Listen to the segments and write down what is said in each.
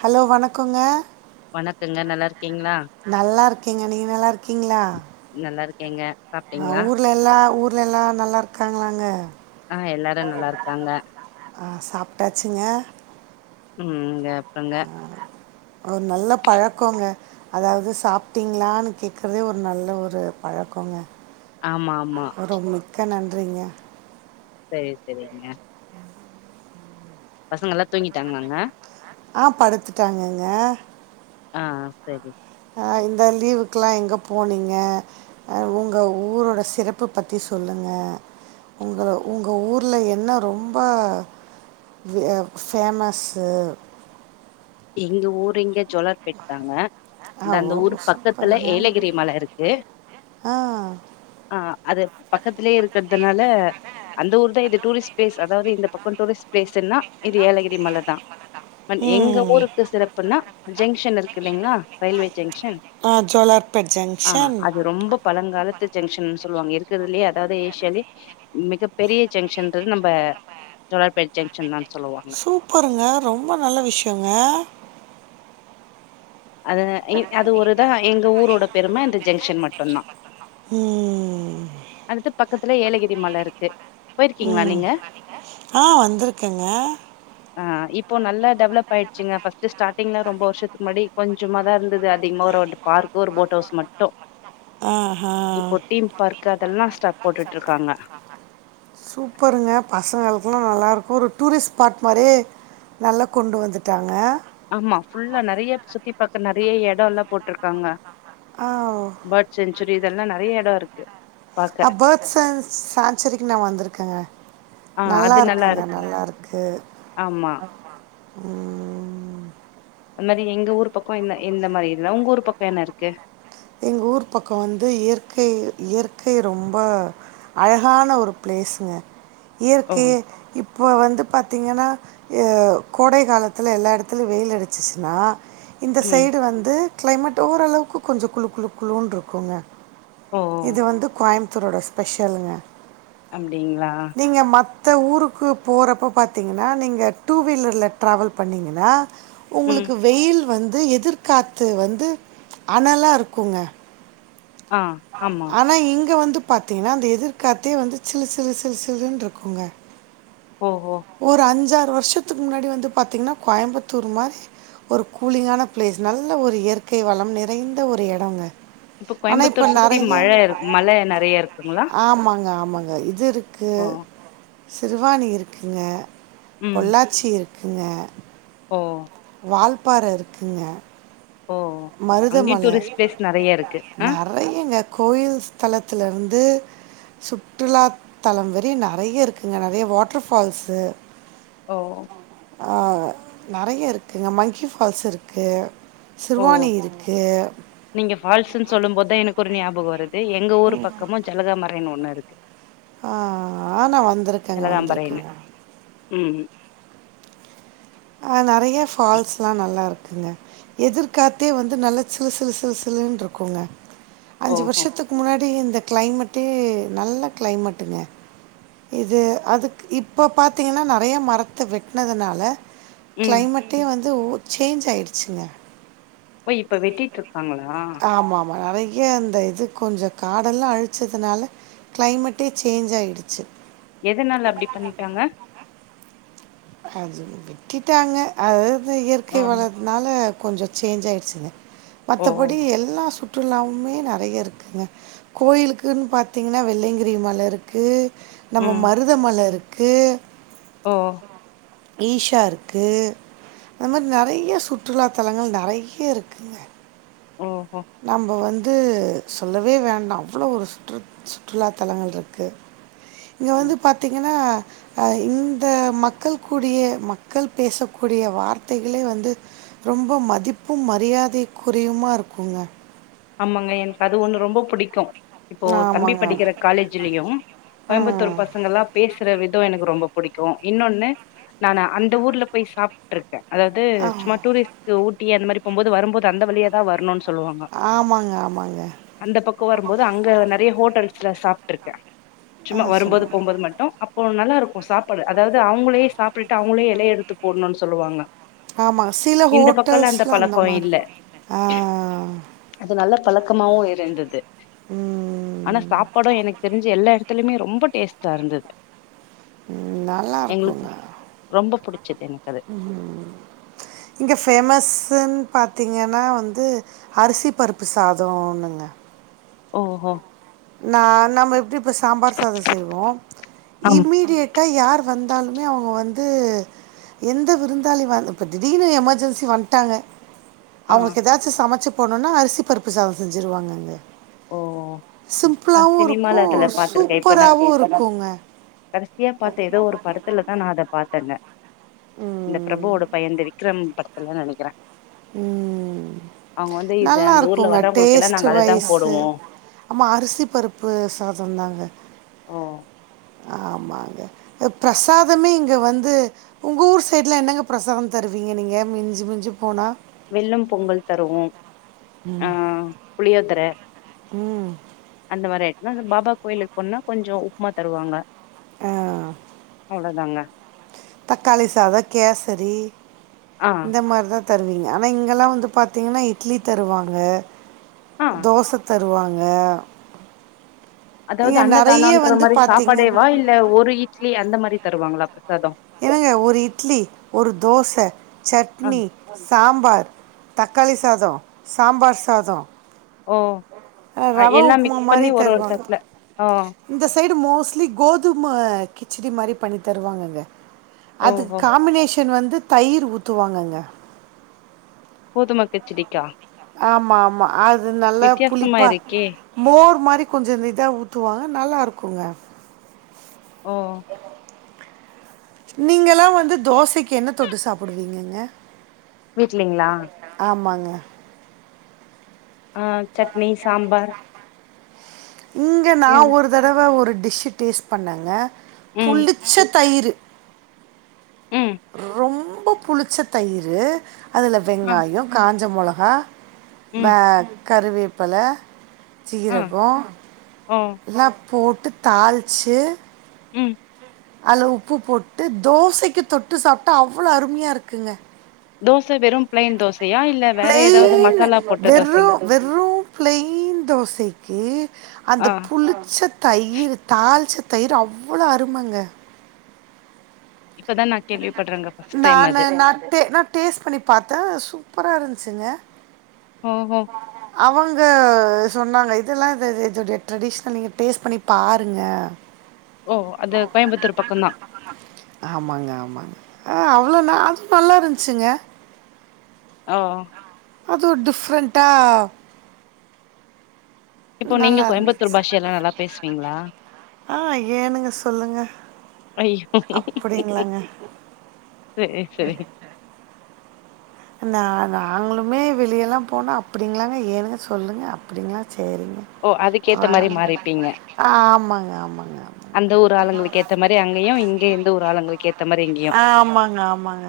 Hello வணக்குங்க வணக்கங்க நல்லாருக் நல்லா இருக்கேங்க நீங்க நல்லா இருக்கீங்களா ஏங்க [unintelligible] ஊர்லல்லா ஊர் ஆ ஊர்ல எல்லாம் நல்லா இருக்காங்களாங்க ஆஹ எல்லாரும் நல்லா இருக்காங்க ஆ சாப்பிட்டாச்சுங்க உம் ங்க ங்க ஒரு நல்ல பழக்கோங்க அதாவது சாப்பிட்டீங்களான்னு கேக்குறதே ஒரு நல்ல ஒரு பழக்கோங்க ஆமா ஆமா அறிங்க சரி சரிங்க பசங்க எல்லாம் தூங்கிட்டாங்களாங்க ஆஹ் படுத்துட்டாங்கங்க ஆஹ் சரி அஹ் இந்த லீவுக்கலா எங்க போனீங்க அஹ் உங்க ஊரோட சிறப்பு பத்தி சொல்லுங்க உங்க உங்க ஊர்ல என்ன ரொம்ப பேமஸ்சு எங்க ஊரு இங்க ஜோலார்பெட்தாங்க ஆ இந்த அந்த ஓ ஊர் பக்கத்துல சூப்பருங்க ஏலகிரி மல இருக்கு ஆ ஆஹ் அது பக்கத்திலயே இருக்கிறதுனால அந்த ஊர் தான் இது டூரிஸ்ட் பிளிஸ் அதாவது இந்த பக்கம் டுரிஸ்ட் பிளேஸ்னா இது ஏலகிரி மல தான் பன் எங்க ம் ஊருக்கு சிறப்புன்னா ஜங்ஷன் இருக்கு இல்லைங்களா ரயில்வே ஜங்ஷன் ஆ ஜோலார்பேட் ஆஹ் ஜங்ஷன் அது ரொம்ப பழங்காலத்து ஜங்ஷன் சொல்லுவாங்க இருக்கிறதுலயே அதாவது ஏஷியாலே மிகப் பெரிய ஜங்ஷன்து நம்ம சோழார்பேட்ட ஜங்ஷன் தான் சொல்லுவாங்க சூப்பருங்க ரொம்ப நல்ல விஷயம் ஆ அது அது ஒருதான் எங்க ஊரோட பெருமை இந்த ஜங்ஷன் மட்டுதான் உம் அடுத்து பக்கத்துல ஏலகிரி மல இருக்கு போயிருக்கீங்களா உம் நீங்க ஆஹ் வந்திருக்கேங்க ஆஹ இப்போ நல்லா டெவலப் ஆயிடுச்சுங்க ஃபஸ்ட் ஸ்டார்டிங்ல ரொம்ப வருஷத்துக்கு முன்னாடி கொஞ்சமா தான் இருந்துது அதிகமா அதிகமாக ஒரு [unintelligible] பார்க்க ஒரு போட் ஹவுஸ் மட்டும் ஆஹா இப்போ டீம் பார்க் அதெல்லாம் ஸ்டப் போட்டுட்டு இருக்காங்க ல்லாம் நல்லாருக்கும் ஒரு டூரிஸ்ட் ஸ்பாட் மாறியே நல்லா கொண்டு வந்துட்டாங்க ஆமா புல்லா நிறைய சுத்தி பா ப்ப நெறைய எடோ எல்லா போட்ருக்காங்க ஆ பேர்ட் செஞ்சுரி இதெல்லா நெறைய எடோ இருக்கு பாக்க ஆ பேர்ட் சேஞ்ச் சேஞ்சுரிக்கு நா வந்திருக்கேங்க ஆ அது நல்லா நல்லாருக்குங்க இருக்கு நல்லாருக்கு ஆமா ம் அது மாரி எங்க ஊர் பக்கம் என்ன இந்த மாரி இல்ல உங்க ஊர் பக்கம் என்ன இருக்கு எங்க ஊர் பக்கோ வந்து இயற்கை இயற்கை ரொம்ப அழகான ஒரு பிளேஸ்ங்க ஓ இயற்கைய இப் இப்போ வந்து பாத்திங்கன்னா ஏ கோடை காலத்தில எல்லா எடத்துலயு வெயில் அடிச்சிச்சுனா இந்த சைடு வந்து கிளைமேட் ஓரளவுக்கு கொஞ்சோ குளு குளு குளுனு இருக்குங்க ஓ இது வந்து கோயம் த்தரோட ஸ்பெஷலுங்க அப்டிங்களா மத்த ஊருக்கு போறப்போ பாத்தீங்கன்னா நீங்க டூ வீலர்ல ட்ராவல் பண்ணிங்கன்னா உங்களுக்கு வெயில் வந் ந்து எதிர்காத்து வந்து அனலாருக் க்குங்க ஆ ஆமா ஆனா இங்க வந்து பாத்தீங்கன்னா அந்த எதிர்கா்த்தே வந்து சிலு சிலு சிலு சிலுன்னுருக்குங்க ஓஹோ ஒரு அஞ்சா த்து வருஷத்துக்கு முன்னாடி வந்து பாத்திங்கன்னா கோயம்புத்தூர் மாரி ஒரு கூலிங்கான பிளேஸ் நல்ல ஒரு இயற்கை வளம் நிறைந்த ஒரு எடங்க இப்போ கோயம்புத்தூர் சுத் த்தி மல மல நெறையா இருக்குங்களா ங்க ஆமாங்க இது இருக் க்கு சிறுவாணி இருக்குங்க ம். பொள்ளாச்சி இருக் ங்க ஓ வால்பாற இருக்குங்க ஓ அங்கயு மருதமல டூரிஸ்ட் நெறைய இருக்கு ஆ [inaudible] நெறையங்க கோயில் ஸ்தலத்துல இருந் இது சுற்றுலாத்தலோ மாரி நெறைய இருக்குங்க நெறைய வாட்டர் ஃபால்ஸு ஓ ஆஹ் நெறைய இருக்குங்க மங்கி ஃபால்ஸ் இருக்கு ஓ சிறுவாணி இருக்கு. நீங்க ஃபால்ஸ்ன்னு சொல்லும்போதுதா எனக் [unintelligible] ஞாபகோ வருது து எங்க ஊர் பக்கமு ஜலகா மறைன் ஒன்னு இருக் [unintelligible] ஆ ஆ நா வந்திருக்கேங்க வந்திருக்கேங்க ம் ம் ஆ நெறைய ஃபால்ஸ்லா நல்லா இருக்குங்க எதிர்காத்தே வந்து நல்லா சிலு-சிலு-சிலு-சிலுனு இருக்குங்க அஞ்சு ஓஹோ வருசத்துக்கு முன்னாடி இந்த கிளைமேட்டு நல்ல கிளைமேட்டுங்க இது அதுக்கு இப்போ பாத்தீங்கன்னா நெறைய மரத்த வெட்னதுனால கிளைமேட்டே வந் அது சேஞ்ச் ஆயிடுச்சுங்க ஓ இப்ப வெட்டிட் ஆமா-ஆமா நெறைய் ஏ அந்த இது கொஞ்ச காடெல்லா அழிச்சதுனால கிளைமேட்டே சேஞ்ச் ஆயிடுச்சு எதனால அப்டி பண்ணிட்டாங்க அது விட்டுட்டாங்க அது அது இயற்கை வளத்துனால கொஞ்சோ சேஞ்ச் ஆயிடுச்சுங்க ஓ மத்தபடி எல்லா சு ற்றுலாவுமே நெறைய இருக்குங்க கோயிலுக்குன்னு பாத்திங்கன்னா வெள்ளங்கிரி மலை இருக்கு நம்ம மருதமல இருக் க்கு ஓ ஈஷா இருக்கு அந்த மாரி நெறைய சுற்றுலாத்தலங்கள் நெறைய இருக்குங்க ஓஹோ நம்ம வந் ந்து சொல்லவே வேண்டா அவ்ளோ ஒரு சுற்று சுற்றுலா தலங்கள் இருக்கு இங்க ம் வந்து பாத்தீங்கன்னா ஆ இந்த மக்கள்க்குறிய மக்கள் பேசக்கூடிய வார்த்தைகளே வந்து ரொம்ப மதிப்பும் மரியாதைக்குறியுமா இருக் ங்க ஆமாங்க எனக்கு அது ஒன்னு ரொம்ப புடிக்கு இப்போ தம்பி ஆமாங்க படிக்கிற காலேஜ்லயும் கோயம்புத்தூர் ம் பசங்க எல்லாம் பேசி பேசுற விதோ எனக்கு ரொம்ப பிடிக்கு இன்னொன்னு நா அந்த ஊர்ல போய் சாப்ட்டுருக் க்கு அதாவ்து ஆ சும்மா டூரிஸ்ட்க்கு ஊட்டி அந்த மாரி போம்போது வரும்போது அந்த வழியாதா வரணுன்னு சொல்வாங்க ஆமாங்க ஆமாங்க அந்த பக்கோ வரும்போது அங்க நெறைய ஹோட்டல் ல சாப்ட்டுருக்கே ஆ சும்மா வரும்போது சொல்லுங்க போம்போது மட்டும் அப் அப்போ நல்லா இருக்கு சாப்பாடு அதாவது அவுங்களே சாப்பிட்டு அவுங்களே எலைய எடுத்து போடணுன்னு சொல்வாங்க ஆமாங்க சில ஹோட்டல்ஸ்லா அந்த மாரி இல்ல. [inaudible] ஆஹ் அது நல்ல பழக்கமாவு இருந்தது ஆனா ம், சாப்பாடு எனக்கு தெரிஞ்சு எல்லா எடத் த்திலுமே ரொம்ப டேஸ்டா இருந்தது ம் நல்லா எங்களுக்கு இருக்குங்க ரொம்ப புடிச்சது எனக்கு அது ம்ஹும் இங்க ஃபேமஸ்ஸுன் பாத்தீங்கன்னா வந்து அரிசி பருப்பு சாதோ ஒன்னுங்க ஓஹோ நா-நம்ப எப்டி இப்ப சாம்பார் சாதோ செய்வோ ஆம் இம்மீடியட் டா யார் வந்தாலுமே அவங்க வந்து எந்த விருந்தாளி வ இப்ப திடீர்னு எமெர்ஜென்சி வந்ட்டாங்க ஆ அவங்களுக்கு ஏதாச்சு சமைச்சு போனோனா அரிசி பருப்பு சாதோ செஞ்சுருவாங்கங்க ஓ நா சிம்பிளாகவும் சினிமால இருக்கும் அதுல பாத்திருக்கேன் இப்ப நா சூப்பராகவும் இருக்குங்க கடைசியா பாத்த ஏதோ ஒரு படத்துலதா நா அத பாத்தங்க இந்த பிரபுவோட பைய இந்த விக்ரம் படத் இல்ல நெனக்கிறே ம் இது நல்லா அந்த ஊர்ல இருக்குங்க டேஸ்ட் வைஸ் ஆமா அத் அரிசி பருப்பு சாததாங்க வர்றவங்களுக்கு ஆமாங்க அ பிரசாதமே இங்க வந்து உங்க ஊர் சைட்ல என்னங்க பிரசாதம் தருவீங்க நீங்க மிஞ்சு-மிஞ்சு போனா வெல்லம் பொங்கல் தருவோ ஆ ம் புளியோதர ம் அந்த மாரி எடத்துல பாபா கோயிலுக்கு போனா கொஞ்ச உப்மா தருவாங்க ஆ அவ்ளோ தாங்க தக்காளி சாதோ கேசரி ஆ இந்த மாரிதா தருவீங்க ஆனா இங்கெல்லா வந்து பாத்தீங்கன்னா இட்லி தருவாங்க ஆ தோசத்த தருவாங்க அதாவது நீங்க நெறைய அன்னதானன்ற வந்து மாரி பார்த்தீங்க சாப்பாடேவா இல்ல ஒரு இட்லி அந்த மாரி தருவாங்களாக் என்னங்க ஒரு இட்லி ஒரு தோச சட்னி சாம்பார் தக் க்காளி சாதோ சாம்பார் சாதோ ஓ அ எல்லா உப்புமா மிக்ஸ் மாரி பண்ணி ஒரு ஒரு தட்ல ஆ ங்க மோஸ்ட்லி கோதும கிச்சடி மாரி பண்ணி தருவாங்கங்க அதுக் ஓஹோ காம்பினேஷ் [unintelligible] வந்து தயிர் ஊத்துவாங்கங்க கோதும கிச்சடிக்கா ஆமா ஆமா அது அது நல்லா சும்மா புளிப்பா இரு மோர் மாரி [unintelligible] கொஞ்ச இதா ஊத்துவாங்க நல்லா இருக்குங்க ஓ நீங்கெல்லா வந்து தோசைக்கு என்ன தொட்டு சாப்பிடுவீங்கங்க வீட்லிங்ளா ஆமாங்க ஆ சட்னி சாம்பார் இங்க நா ஏது ஒரு தடவ ஒரு டிஸ்ஸு டேஸ்ட் பண்ணேங்க ம் புளிச்ச தயிரு ம் ரொம்ப புளிச்ச தயிரு அதுல ஆ வெங்காயோ காஞ்ச மொளகா ஆ பேக் கருவேப்பல ஆ சீரகோ [unintelligible] போட்டு தாளிச்சு ம் அதுல உப்பு போட்டு தோசைக்கு தொட்டு சாப்டா அவ்ளோ அருமையா இருக்குங்க தோச வெறு பிளைன் தோசையா இல் பிளைன் வெறு வெறு பிளைன் தோசைக்கு அந்த புளிச்ச தயிர் த தாளிச்ச தயிர் அவ்ளோ அருமங்க இப்பதா நா கேள்விப்படுறேங்க ஃபர்ஸ்ட் கேள்விப்படற டைம் நானு அது நா ட்டே நா டேஸ்ட் பண்ணி பாத்தே சூப்பரா இருந் ச்சுங்க ஓஹோ [inaudible] அவங்க சொன்னாங்க இதெல்லா இது இதோடைய ட்ரெடிஷ்னல் நீங்க டேஸ்ட் பண்ணி பாருங்க ஓ அது கோயம்புத்தூர் பக்கோந்தா ஆமாங்க-ஆமாங்க ஆ அவ்ளோ ந அது நல்லா இருந்துச்சுங்க ஆ அது டிஃபரண்டா இப்போ நீங்க கோயம்புத்தூர் இருந்துச்சு பாஷய எல்லா நல்லா பேசுவீங்களா ஆ ஐயோ அப்டிங்களாங்க சேரி-செரி நா நாங்களுமே வெளியெல்லா போனா அப்டிங்களாங்க ஏனுங்க சொல்லுங்க அப்டிங்களா ஓ அதுக்கேத்த மாரி மாறிப்பீங்க ஆமாங்க ஆமாங்க ஆமாங்க அந்த ஊர் ஆளுங்களுக்கு ஏத்த மாரி அங்கயும் இங் இந்த ஊரு ஆளுங்களுக்கே ஆ ஆமாங்க-ஆமாங்க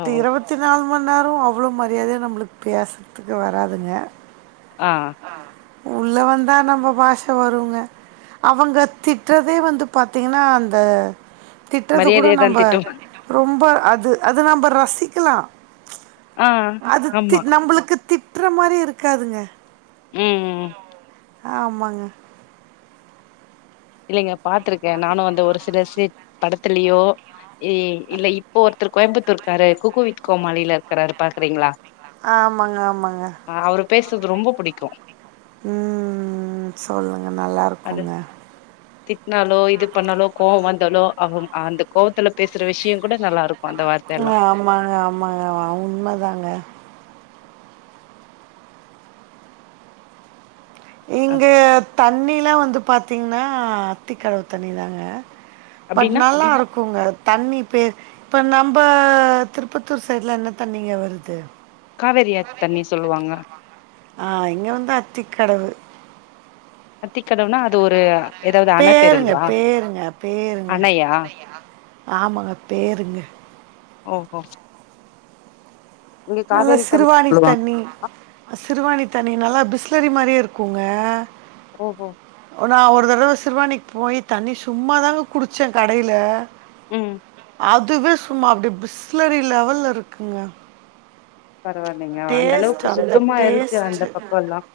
ஓ இருபத்தி நாலு மணி நேரோ அவ்ளவு மரியாதையா நம்மளுக் பேசறத்துக்கு வராதுங்க ஆ உள்ள வந்தா நம்ம பாஷ வருங்க அவங்க திட்றதே வந்து பாத்தீங்கனா அந்த திட்றது கூட மரியாதையா தா நம்ப திட் [inaudible] ரொம்ப அது அத நம்ப ரசிக்கலா ஆ அது தி ஆமா நம்பளுக்கு தி ட்டுற மாரி இருக்காதுங்க ம் ம் ம் ஆமாங்க இல்லைங்க பாத்துருக்கே நானு அந்த ஒரு சில சீ படத்துலயோ ஏ இல்ல இப்போ ஒரு ஒருத்தரு கோயம்பத்தூர்க்கார்ரு குக் வித் கோமாளில இருக்குறாரு பாக்கறீங்களா ஆ ஆமாங்க-ஆமாங்க பேசறது ரொம்ப பிடிக்கும் ம் ம் ம் சொல்லுங்க நல்லா இருக்கோங்க தி ட்னாலோ இது பண்ணாலோ கோவம் வந் [unintelligible] அவுங் அந்த கோவத்துல பேசுற விஷயோ [unintelligible] ஆமாங்க-ஆமாங்க ஆ உண்மதாங்க இங்க தண்ணிலா வந்து பாத்தீங்கனா அத்திக்கடவு தண்ணிதாங்க பட் அப்டின்னா நல்லா இருக் குங்க தண்ணி பேர் இப்ப நம்ப திருப்பத்தூர் சைட்லா என்ன தண்ணிங்க வருது காவேரி ஆத்து தண்ணி சொல்லுவாங்க ஆ இங்கே வந்து அத்திக்கடவு அத்திக்கதவுனா அது ஒரு ஏதாவது அண பேருங்களா பேருங்க-பேருங்க-பேருங்க அணையா ஆமாங்க பேருங்க ஓ-ஓ நல்ல சிறுவானி சொல்லுவாங்க. தண்ணி-சிறுவானி தன் நீ நல்லா பிஸ்லரி மாரியே இருக்குங்க ஓ-ஓ நா ஒரு தடவ சிருவானிக்கு போய் தண்ணி சும்மா தாங்க குடிச்ச கடைல உம் அதுவே சும்மா அப்டி பிஸ்லரி லெவல்ல இருக்குங்க பரவாயில்லங்க அந்த டேஸ்ட் அளவுக்கு அந்த சுத்தமா இருக்கு டேஸ்ட் அந்த பக்கம்லாம்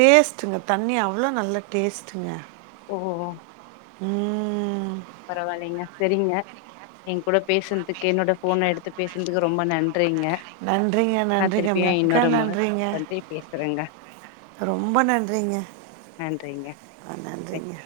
டேஸ்ட்டுங்க தண்ணி அவ்ளோ நல்ல டேஸ்ட்டுங்க ஓ உம் பரவில்லைங்க செரிங்க என் கூட பேசுனதுக்கு என்னோட போனை எடுத்து பேசுனதுக்கு ரொம்ப நன்றி நன்றிங்க நன்றிங்க நா நன்றிங்க திருப்பியும் மிக்க இன்னொரு முறை நன்றிங்க பண்ணி பேசுறேங்க ரொம்ப நன்றிங்க நன்றிங்க ஹ நன்றிங்க